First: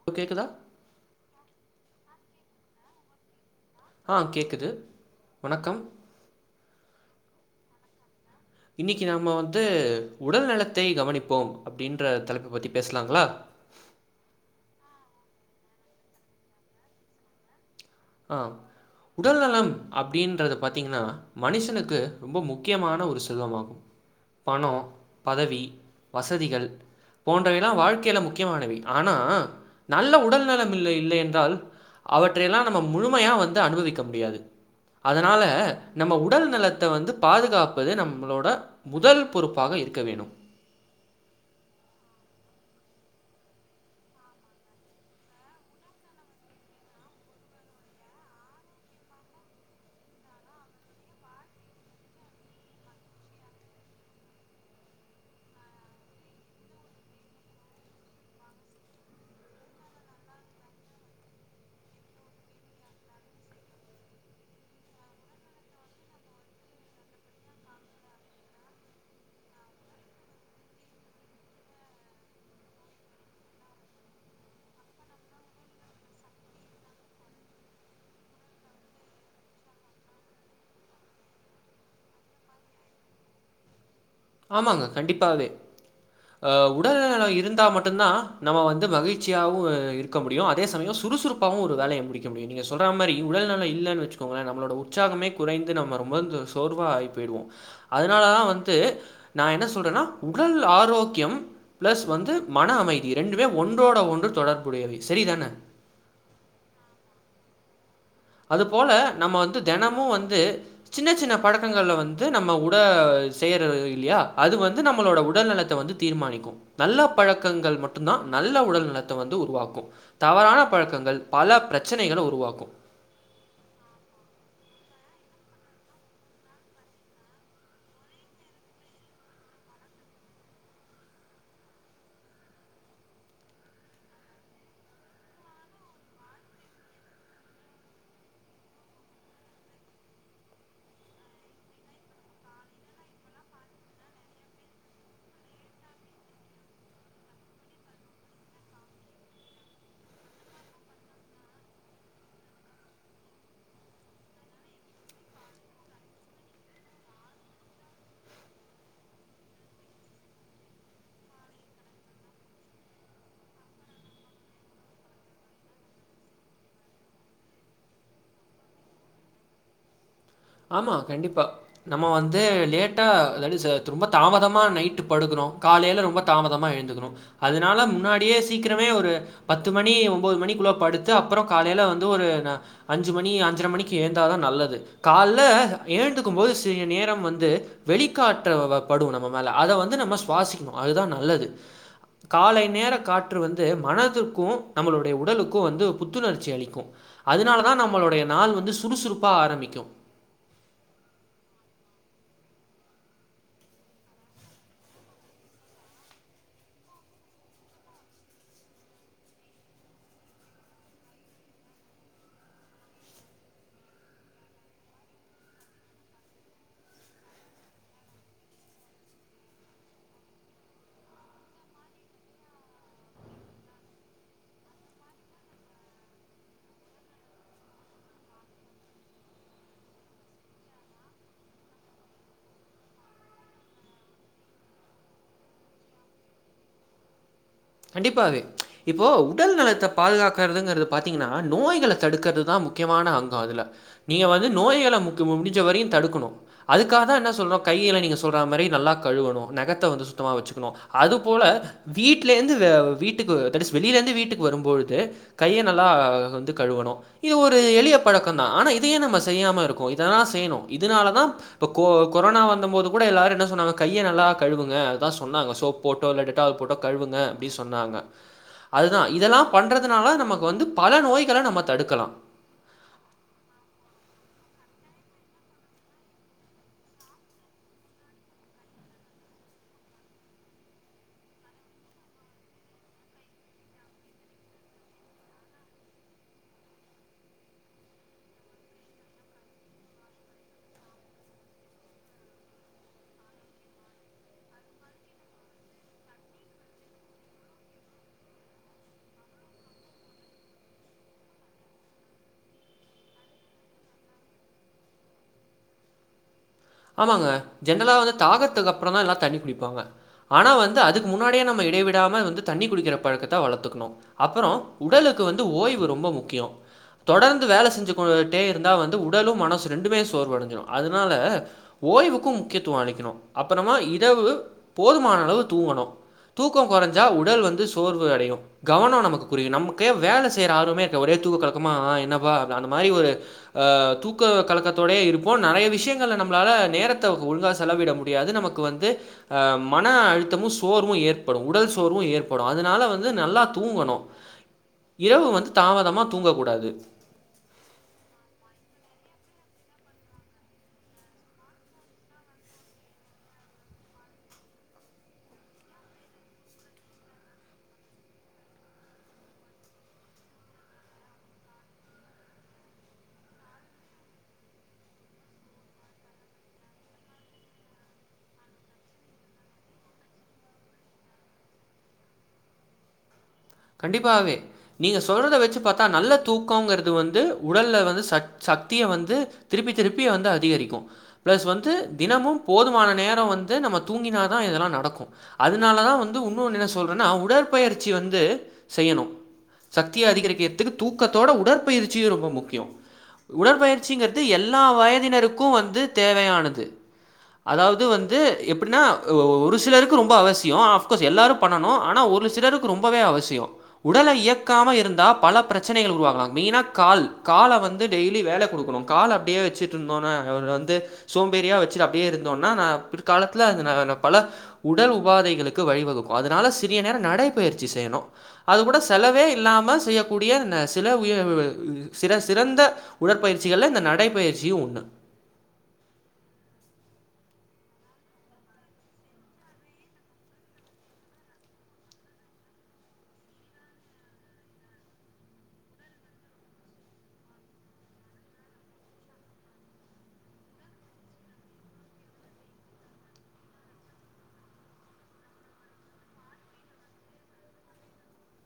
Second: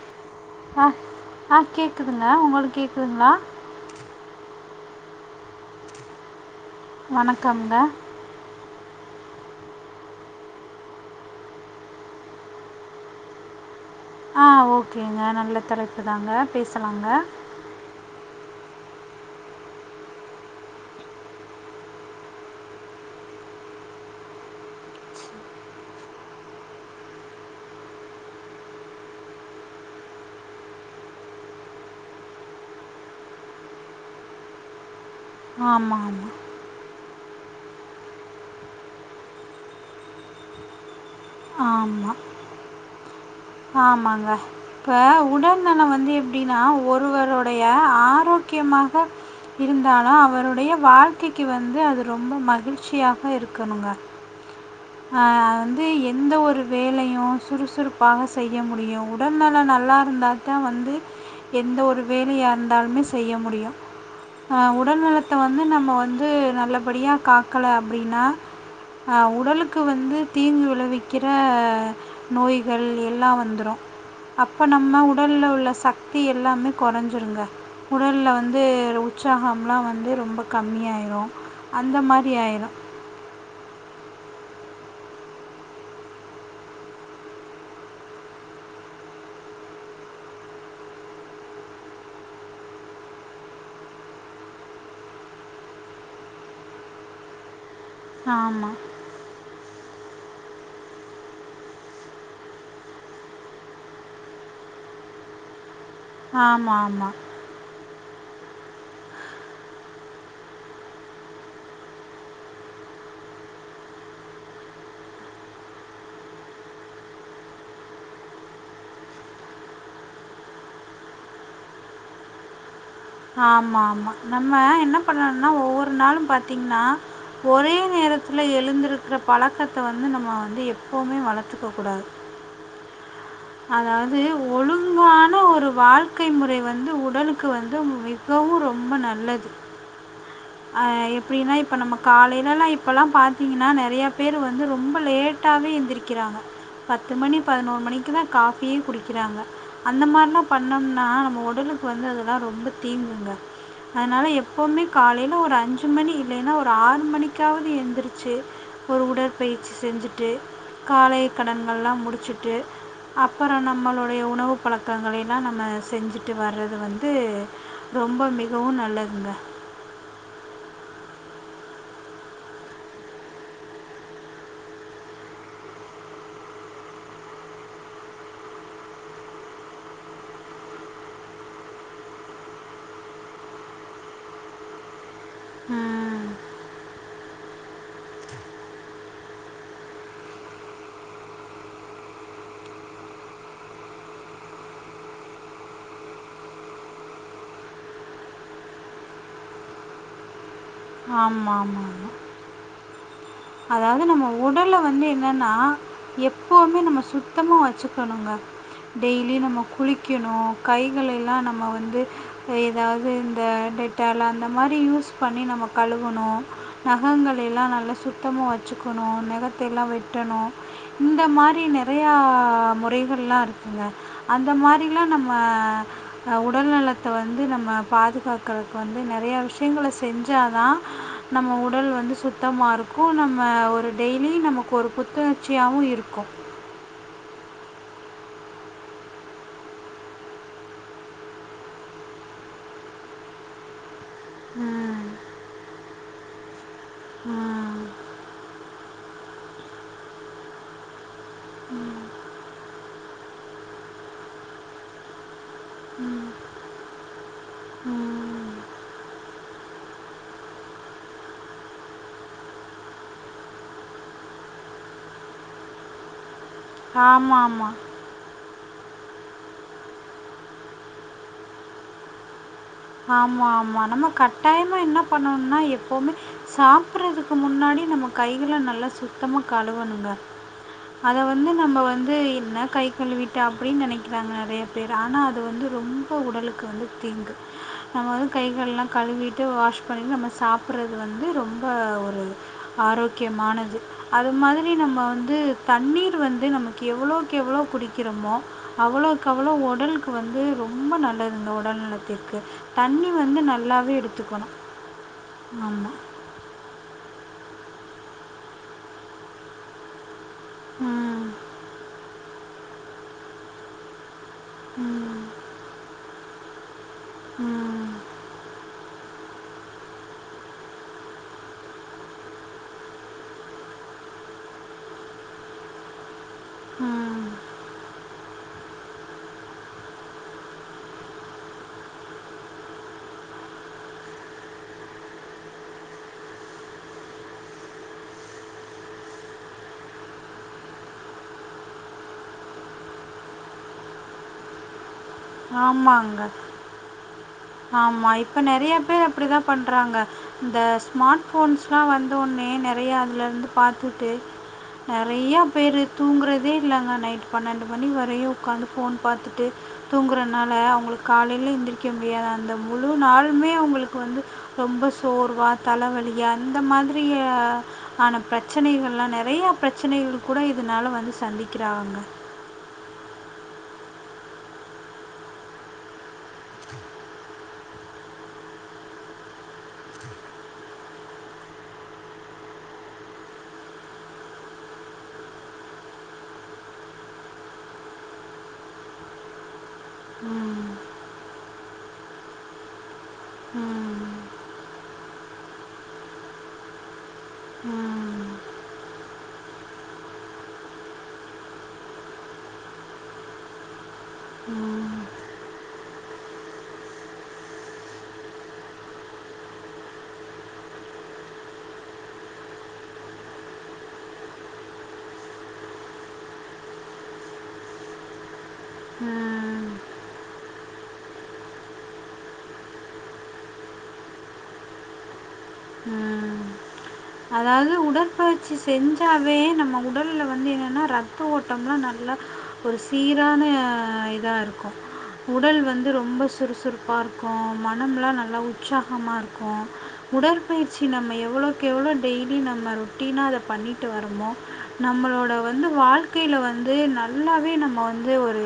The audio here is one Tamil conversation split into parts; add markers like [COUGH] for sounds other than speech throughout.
இப்ப கேக்குதா ஹா ஹா கேக்குதுங்க உங்களுக்கு கேக்குதுங்களா ஆ கேக்குது வணக்கம் வணக்கம் ங்க இன்னைக்கு நாம வந்து உடல் நலத்தை கவனிப்போம் அப்டின்ற தலைப்பு பத்தி பேசலாங்களா ஆ ஓகே ங்க நல்ல தலைப்பு தாங்க பேசலாங்க ஆ உடல் நலம் அப்டின்றத பாத்தீங்கன்னா மனுஷனுக்கு ரொம்ப முக்கியமான ஒரு செல்வம் ஆகும் பணோ பதவி வசதிகள் போன்றவை எல்லா வாழ்க்கையில முக்கியமானவை ஆனா நல்ல உடல் நலம் இல்லை இல்லை என்றால் அவற்றை எல்லா நம்ம முழுமையா வந்து அனுபவிக்க முடியாது அதனால ஆமாம் நம்ம உடல் நலத்தை வந்து பாதுகாப்பது நம்மளோட முதல் பொறுப்பாக இருக்க வேண்டும் ஆமா ஆமாங்க இப்ப உடல்நலம் வந்து எப்டின்னா ஒருவருடைய ஆரோக்கியமாக இருந்தாலு அவருடைய வாழ்க்கைக்கு வந்து அது ரொம்ப மகிழ்ச்சியாக இருக்கணுங்க அ அது வந்து எந்த ஒரு வேலயு சுறுசுறுப்பாக செய்ய முடியு உடல்நலம் நல்லா இருந்தா தா வந்து எந்த ஒரு வேலயா இருந்தாலுமே செய்ய முடியு ஆ உடல்நலத்த வந்து நம்ம வந்து நல்லபடியா காக்கல அப்டின்னா ஆ உடலுக் க்கு வந்து தீங்கு விளைவிக்கிற நோய்கள் எல்லா வந்துரு அப்ப நம்ம உடல்ல உள்ள சக்தி எல்லாமே குறஞ்சிருங்க உடல்ல வந்து உற்சாகம் எல்லா வந்து ரொம்ப கம்மியாயிரு அந்த மாரி ஆயிரு ஆமாங்க கண்டிப்பாவே அ உடல் நலம் இருந்தா மட்டுந்தா நம்ம வந்து மகிழ்ச்சியாவு இருக் இருக்க முடியு அதே சமயோ சுறுசுறுப்பாவு ஒரு வேலைய முடிக்க முடியு நீங்க சொல்ற மாரி உடல்நல இல்லனு வச்சு நம்மளோட உற்சாகமே குறைந்து நம்ம ரொம்ப சோர்வா ஆகி போயிடுவோ அதனால தா வந்து ஆமாம் நா என்ன சொல்றேன்னா உடல் ஆரோக்கியம் ப்ளஸ் வந்து மன அமைதி ரெண்டுமே ஒன்றோட ஒன்று தொடர்புடையவை சேரி தான ஆமா ஆமா அது போல நம்ம வந்து தெனமு வந்து சின்ன சின்ன பழக்கங்கள்ல வந்து நம்ம உட செய்ற இல்லையா அது வந்து நம்மளோட உடல்நலத்த வந்து தீர்மானிக்கு நல்ல பழக்கங்கள் மட்டு தா நல்ல உடல் நலத்த வந்து உருவாக்கு தவறான பழக்கங்கள் பல பிரச்சினைகளை உருவாக்கு ஆமா ஆமா நம்ம என்ன பண்ணும்னா ஒவ்வொரு நாளு பாத்தீங்கன்னா ஒரே நேரத்துல எழுந்திருக்கிற பழக்கத்த வந்து நம்ம வந்து எப்பவுமே வளத்துக்க கூடாது அதாவது ஒழுங்கான ஒரு வாழ்க்கை முறை வந்து உடலுக்கு வந்து மி கவு ரொம்ப நல்லது அ எப்டின்னா இப்ப நம்ம காலையிலல்லா இப்பல்லா பாத்தீங்கன்னா நெறய பேரு வந்து ரொம்ப லேட் ட்டாவே எந்திக்கிறாங்க பத்து மணி பதினோரு மணிக்கு தா காஃபியே குடிக்கிறாங்க அந்த மாரிலா பண்ணோம்னா நம்ம உடலுக்கு வந்து அதெல்லா ரொம்ப தீங்குங்க அதனால எப்பவுமே காலையில ஒரு அஞ்சு மணி இல்லைன்னா ஒரு ஆறு மணிக்காவது எந்துருச்சு ஒரு உடற்பயிற்சி செஞ்சுட்டு காலை கடன் கல்லா முடிச்சுட்டு அப்பறோ நம்மளுடைய உணவு பழக்கங்களை எல்லா நம்ம செஞ்சுட்டு வர்றது வந்து ரொம்ப மிகவு நல்லதுங்க ஆமா கண்டிப்பா நம்ம வந்து லேட்டா அதாடுசே து ரொம்ப தாமதமா நைட்டு படுக்குறோ காலைல ரொம்பத் தாமதமா எழுந்துகுனு அதனால முன்னாடியே சீக்கிரமே ஒரு பத்து மணி ஒம்போது மணிக்குள்ள படுத்து அப்றோ காலைல வந்து ஒரு ந அஞ்சு மணி அஞ்சர மணிக்கு ஏந்தாதா நல்லது கால்ல எழுந்துக்கும்போது செரி நேரம் வந்து வெளிக்காற்ற வ வ படு நம்ம மேல அத வந்து நம்ம சுவாசிக்ணு அதுதா நல்லது காலை நேரக் காற்று வந்து மனதுக்கு நம்மளுடைய உடலுக்கு வந்து புத்துணர்ச்சி அளிக்கு அதுனாலதா நம்மளுடைய நாள் வந்து சுறுசுறுப்பா ஆரம்பிக்கு ஆமா மா மா மா அதாவது நம்ம உடல வந்து என்னனா எப்பவுமே நம்ம சுத்தமா வச்சுகணுங்க டெய்லி நம்ம குளிக்கணு கைகள எல்லா நம்ம வந்து எதாவது இந்த டெட்டால் அந்த மாரி யூஸ் பண்ணி நம்ம கழுவணு நகங்கள் எல்லா நல்லா சுத்தமா வச்சுக்கணு நெகத்தை எல்லா வெட்டணு இந்த மாரி நெறையா முறைகள்லா இருக்குங்க அந்த மாரிலா நம்ம அ உடல் நலத்த வந்து நம்ம பாதுகாக்கறக்கு வந்து நெறையா விஷ்யங்கள செஞ்சாதா நம்ம உடல் வந்து சுத்தமாருக்கு க்கு நம்ம ஒரு டெய்லி நமக்கு ஒரு புத்துணர்ச்சியாவு இருக்கு கண்டிப்பாவே இப்போ உடல் நலத்த பாதுகாக்கறதுங்கறது பாத்தீங்கனா நோய்கள தடுக்கறதுதாம் முக் க்கியமான அங்கோ அதுல நீங்க வந்து நோய்கள ம் முக்கு முடிஞ்ச வரயு தடுக்குணு அதுக்காகதா என்ன சொல்றோ ம் கைகள நீங்க சொல்றா மாரி நல்லாக் கழுவணு நெகத்த வந்து சுத்தமாக வச்சுகுணு அதுபோல ம் வீட் ட்லேந்து வெ வீட்டுக்கு தெடீஸ் வெளிலந்து வீட்டுக்கு வரும்பொழுது கைய நல்லா ம் வந்து கழுவணு இது ஒரு எளியப் பழக்கந்தா ம் ஆனா இதயே நம்ம செய்யாம இருக்கோ இதெலா செய்ணு இதனாலதா ப கொ கொரனா வந்தமோது கூட எல்லாரு என்ன சொன்னாங்க கைய நல்லா கழுவுங்க அதா சொன்னாங்க சோப் போட்டோ இல்ல டெட்டால் போட்டோ கழுவுங்க ஆமாம் அப்டி ஆமாம் சொன்னாங்க அதுதா இதலாம் பண்றதனால நமக்கு வந்து பல நோய்கள நம்ம தடுக்கலா ஆமா ஆமா நம்ம கட்டாயமா என்னப் பண்ணனுனா எப்பவுமே சாப்றதுக்கு முன்னாடி நம்ம கைகள நல்லா சுத்தமா கழுவணுங்க அத வந்து நம்ப வந்து என்ன கை கழுவிட்டு அப்டின் நெனைக்றாங்க நெறயப் பேரு ஆனா அது வந்து ரொம்ப உடலுக்கு வந்து தீங்கு நம வந்து கைகள்லாங் கழுவிட்டு வாஷ் பண்ணிட்டு நம்ம சாப்றது வந்து ரொம்ப ஒரு ஆரோக்யமானது அது மாதிரி நம்ம வந்து தண்ணீர் வந்து நமக்கு எவ்ளோக்கு எவ்ளோ குடிக்றமோ அவ்ளோக்கு அவ்ளோ ஒடலுக்கு வந்து ரொம்ப நல்லது இந்த ஒடல் நலத்திர் கு தண்ணி வந்து நல்லாவே எடுத்துக்கணு ஆமா ஆமாங்க ஜென்ரலா வந்து தாகத்துக்கு அப்றந்தா எல்லா தண்ணி குடிப்பாங்க ஆனா வந்து அதுக்கு ம் முன்னாடியே நம்ம இடைவிடாம வந்து தண்ணி குடிக்கிற பழக்கத்த வளத்துக்ணு அப்பறோ உடலுக்கு ம் வந்து ஓய்வு ரொம்ப முக்கியோ தொடர்ந்து வேல ம் செஞ்சு பு டே இருந்தா வந்து உடலு மனசு ரெண்டுமே சோர்வடஞ்சிடு அதனால ஓய்வுக்கு முக்கியத்துவ அளிக்கணு அப்றமா இரவு போதுமான அளவு தூங்கணு தூக்கோ கொறஞ்சா ம் உடல் வந்து சோர்வு அடையு கவனோ நமக்கு குரியு நம்கே வேல செய்ற ஆர்வமே இருக்க ஒரே தூக்க கலக்கமா என்னபா அந்த மாரி ஒரு அ தூக்க கலக்கத்தோடே இருப்போ நெறைய விஷயங்கள நம் நம்லால நேரத்த ஒழுங்கா செலவிட முடியாது நமக்கு வந்து அ மன அழுத்தமு சோர்வு ஏற்படு உடல் சோர்வு ஏற்படு அதனால வந்து நல்லா தூங்கணு இரவு வந்து தாமதமா ஆமாங்க தூங்ககூடாது ஆமா இப்ப நெறைய பேர் அப்டிதா பண்றாங்க இந்த ஸ்மாட் ஃபோன்ஸ்லா வந்து ஒன்னே நெறைய அதுல இருந்து பாத்துட்டு நெறையா பேரு தூங்குறதே இல்லங்க நைட் பன்னெண்டு மணி வரயு உக்காந்து ஃபோன் பாத்துட்டு தூங்குறனால அவுங்களுக்கு காலைல எந்திரிக்க முடியாது அந்த முழு நாளுமே அவுங்களுக்கு வந்து ரொம்ப சோர்வா தலவலிய அந்த மாதிரியே கானா பிரச்சனைகள்லா நெறைய பிரச்சனைகள் கூட இதுனால வந்து சந்திக்கிறாங்கங்க கண்டிபாவே நீங்க சொல்றத வெச்சு பாத்தா நல்ல தூக்கங்குறது வந்து உடல்ல வந்து சத் சக்திய வந்து திருப்பி திருப்பி வந்து அதிகரிக்கு ப்ளஸ் வந்து தினமு போதுமான நேரோ வந்து நம்ம தூங்கினா தா இதெல்லா நடக்கு அதுனால தா வந்து உன்னொன்னு என்ன சொல்றேன்னா உடற்பயிற்சி வந்து செய்யணு சக்திய ம். அதிகரிக்துக்கு தூக்கத்தோட உடற்பயிற்சியு ரொம்ப முக்கியோ ம். உடற்பயிற்சிங்குறது எல்லா வயதினருக்கு வந்து தேவையானது அதாவ்து ம். வந்து எப்டினா ஒ ஒரு சிலருக்கு ரொம்ப அவசியோ அஃப்கோஸ் எல்லாரு பண்ணனு ஆனா ஒரு சிலருக்கு ரொம்பவே அவசியோ உடல இயக்காம ம். இருந்தா பல பிரச்சனைகள் உருவாகலா மெயினா கால் கால வந்து டெய்லி வேல குடுக்கணு கால அப்டியே வெச்சிட்டுருந்தோனா அவர் வந்து சோம்பேறியா வெச்சுடு அப்டியே இருந்தோனா நா பிற் காலத்துல அது ந பல உடல் உபாதைகளுக்கு வழிவகுக்கு அதுனால சிறிய நேர நடைபயிற்சி செய்யணு அது கூட செலவே ம். இல்லாம செய்யகூடிய நச் சில உய அ சில சிறந்த உடற்பயிற்சிகள்ல இந்த நடைபயிற்சியு ஒன்னு ம் அதாது உடற்பயிற்சி செஞ்சாவே நம்ம உடல்ல வந்து என்னனா ரத்த ஓட்டோலா நல்லா ஒரு சீரான இதா இருக்கு உடல் வந்து ரொம்ப சுறுசுறுப்பா இருக்கு மனம்லா நல்லா உற்சாகமா இருக்கு உடற்பயிற்சி நம்ம எவ்ளோகு எவ்ளோ டெய்லி நம்ம ரொட்டீனா அத பண்ணிட்டு வரமோ நம்மளோட வந்து வாழ்க்கையில வந்து நல்லாவே நம்ம வந்து ஒரு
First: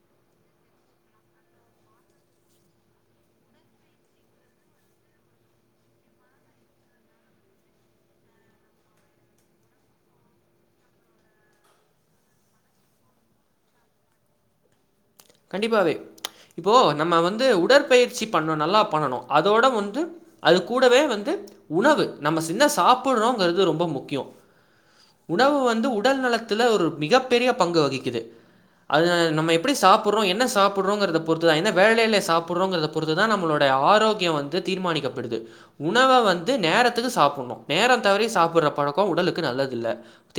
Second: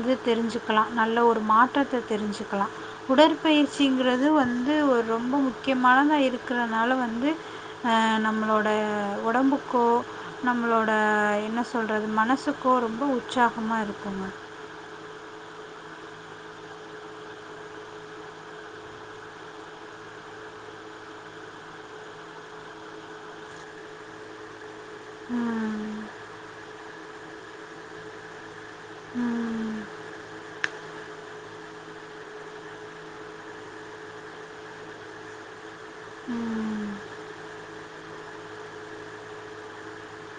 இது தெரிஞ்சுக்கலா நல்ல ஒரு மாற்றத்த தெரிஞ்சுக்கலா உடற்பயிற்சிங்குறது வந்து ஒரு ரொம்ப முக்கியமானதா இருக்கறனால வந்து ஆ நம்மளோட உடம்புக்கோ நம்மளோட என்ன சொல்றது மனசுக்கோ ரொம்ப உற்சாகமா இருக்குங்க கண்டிப்பாவே இப்போ நம்ம வந்து உடற்பயிற்சி பண்ணனு நல்லா பண்ணணு அதோட வந்து அது கூடவே வந்து உணவு நம்ம சின்ன சாப்புடுறோங்குறது ரொம்ப முக்கியோ உணவு வந்து ம் உடல் நலத்துல ஒரு மிகப் பெரிய பங்கு வகிக்குது அது நம்ம ம் எப்டி சாப் சாப்புறோ என்ன சாப்புறோங்கிறத பொறுத்து தா என்ன வேலையில சாப்புறோங்கிறத பொறுத்து தா நம்மளுடைய ஆரோக்கியோ வந் து தீர்மானிக்கப்படுது உணவ வந்து ம் நேரத்துக்கு சாப்புணு நேர தவறி சாப்புட்ற பழக்கோ உடலுக்கு நல்லது இல்ல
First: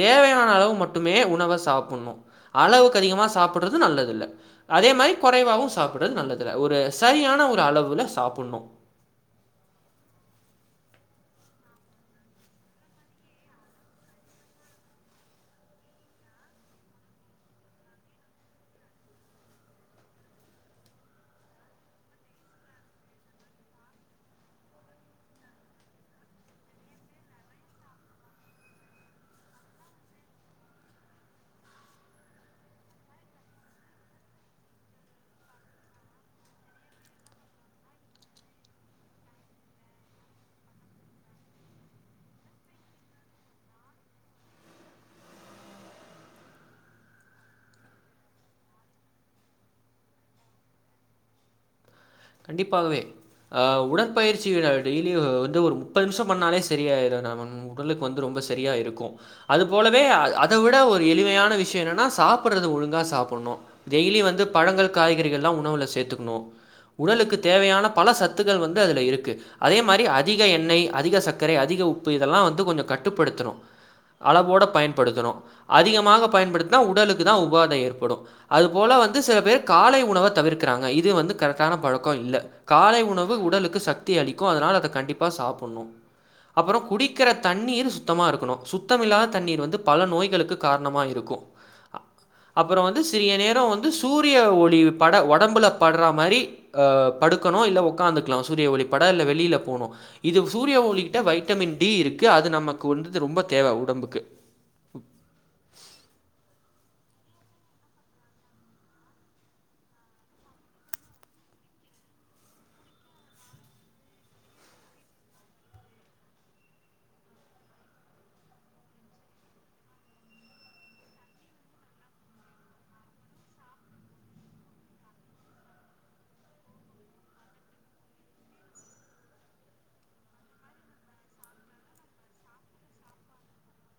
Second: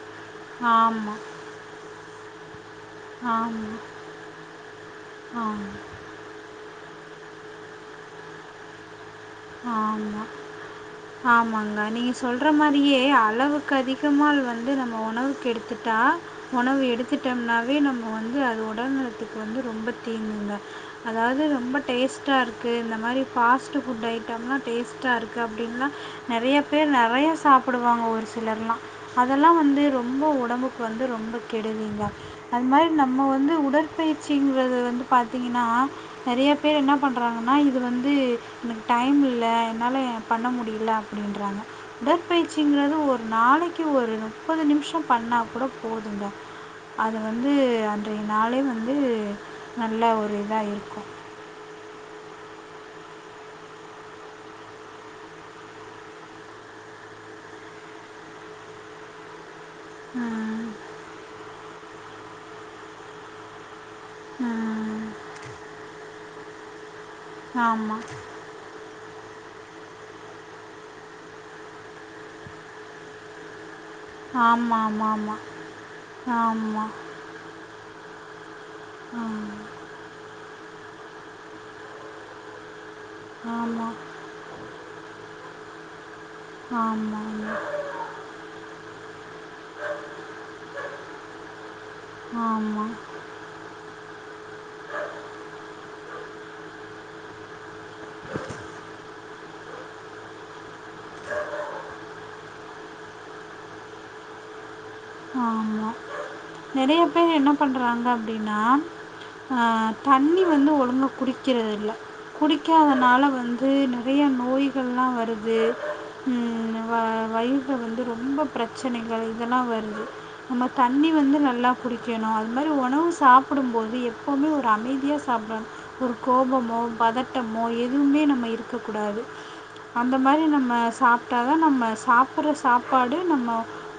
தேவையான அளவு மட்டுமே ஆமாம் உணவ சாப்புணு அளவுக்கு அதிகமா ஆமாம் சாப்புடுறது நல்லது இல்ல அதே மாரி குறைவாவு ஆமாம் சாப்றது நல்லதுல்ல ஒரு சரியான ஒரு அளவுல சாப்புணு ஆமா ஆமாங்க நீங்க சொல்ற மாரியே அளவுக்கு அதிகமால் வந்து நம்ம உணவுக்கு எடுத்துட்டா ஒணவு எடுத்துட்டம்னாவே நம்ம வந்து அது ஒடல் நலத்துக்கு வந்து ரொம்ப தீங்குங்க அதாது ரொம்ப டேஸ்ட்டாருக்கு இந்த மாரி பாஸ்ட் ஃபுட் ஐட்டம்லா டேஸ்ட்டாருக்கு அப்டின்லா நெறையா பேர் நெறையா சாப்புடுவாங்க ஒரு சிலர்லா அதெல்லா வந்து ரொம்ப உடம்புக்கு வந்து ரொம்ப கெடுதிங்க அது மாரி நம்ம வந்து உடற்பயிற்சிங்கறது வந்து பாத்தீங்கனா நெறைய பேர் என்ன பண்றாங்கன்னா இது வந்து எனக்கு டைம் இல்ல என்னால பண்ண முடி ல அப்டின்றாங்க உடற்பயிற்சிங்கறது ஒரு நாளைக்கு ஒரு முப்பது நிமிஷம் பண்ணா கூட போதுங்க அது வந்து அன்றைய நாளே வந்து நல்ல ஒரு இதா இருக்கு கண்டிப்பாகவே ஆ உடற்பயிற்சி டெய்லி வந்து ஒரு முப்பது நிமிஷம் பண்ணாலே சரியாயிடாதா ஒன்னு உடலுக்கு வந்து ரொம்ப சரியா இருக்கு அது போலவே அ அத விட ஒரு எளிமையான விஷயம் என்னன்னா சாப்பிட்றது ஒழுங்காக சாப்புன்ணு டெய்லி வந்து பழங்கள் காய்கறிகள்லா உணவுல சேத்துக்கணு உடலுக்கு தேவையான ஆமாம் பல சத்துக்கள் வந்து அதுல இருக்கு அதே மாரி அதிக எண்ணெய் அதிக சக்கரை அதிக உப்பு இதெல்லா வந்து கொஞ்சோ கட்டுப்படுத்தணு அளவோட ஆமாம் ஆமாம் பயன்படுத்தணு அதிகமாக பயன்படுத்துனா ஆமாம் உடலுக் ளுக்குதா உபாதை ஏற்படு அது போல வந்து சில பேர் ஆமாம் காலை உணவ தவிர்க்கறாங்க இது வந்து கரெக் டான பழக்கோ இல்ல காலை உணவு உடலுக்கு சக்தி அளிக்கு அதனால அதை கண்டிப்பா சாப்புன்ணு அப்ரோ ஆமாம் ஆமாம் ஆமாம் குடிக்கற தண்ணீர் சுத்தமா இருக்கணு சுத் த்தமில்லாத தண்ணீர் வந்து பல நோய்களுக்கு காரணமா இருக்கு அப்ரோ ஆமாம் வந்து சிறிய நேரோ வந் து சூரிய ஒளி பட உடம்புல பட்ற மாரி அ படுக்கணு இல்ல ஒக் உக்காந்துக்கலா சூரிய ஒளி பட இல்ல வெளியில போனு இது சூரிய ஒளிகிட்ட வைட்டமின் டி இருக்கு அது நம்ம வந்துட்டு ரொம்ப தேவ உடம்புக்கு ஆமா நெறைய பேர் என்ன பண்றாங்க அப்டின்னா ஆ தண்ணி வந்து ஒழுங்கா குடிக்கறதில்ல குடிக்காதனால வந்து நெறைய நோய்கள்லா வருது ம் வ வயிறு வந்து ரொம்ப பிரச்சனைகள் இதெல்லா வருது நம்ம தண்ணி வந்து நல்லா குடிக்கணு அது மாரி ஒணவு சாப்புடும்போது எப்போவுமே ஒரு அமைதியா சாப்டனு ஒரு கோபமோ பதட்டமோ எதுவுமே நம்ம இருக்க கூடாது அந்த மாரி நம்ம சாப்ட்டாதா நம்ம சாப்புடுற சாப்பாடு நம்ம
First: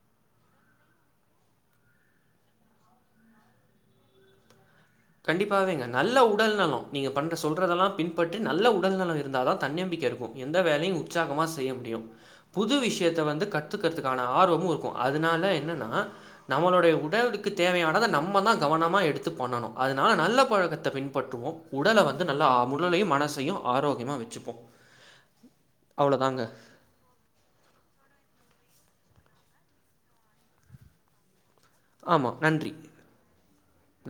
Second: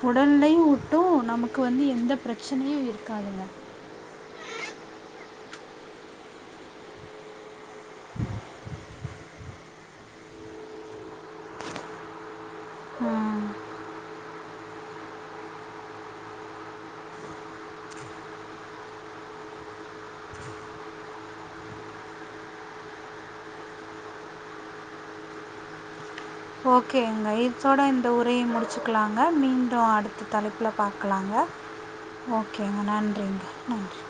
உடல்லயு ஒட்டு நமக்கு வந்து எந்த பிரச்சனையு இருக்காதுங்க கண்டிப்பாகவேங்க நல்ல உடல் நலோ நீங்க பண்ற சொல்றதெல்லா பின்பற்றி நல்ல உடல் நலோ இருந்தாதா தன்னம்பிக்க இருக்கு எந்த வேலையு உற்சாகமா செய்ய முடியு புது விஷயத்த வந்து கத்துக்கறதுக்கா ஆர்வமு இருக்கு அதனால என்னன்னா நம்மளுடைய உடலுக்கு தேவையானத நம்மதா கவனமா எடுத்து பண்ணணு அதனால நல்ல பழக்கத்த பின்பற்றுவோ உடல வந்து நல்லா ஆ உடலயு மனசயு ஆரோக்கியமா வெச்சுப்போ [INAUDIBLE] அவ்ளோதாங்க ஓகேங்க இத்தோட இந்த உரைய முடிச்சிக்கலாங்க மீண்டு அடுத்த தலைப்புல பாக்கலாங்க ஆமா. நன்றி. ஓகேங்க நன்றிங்க நன்றி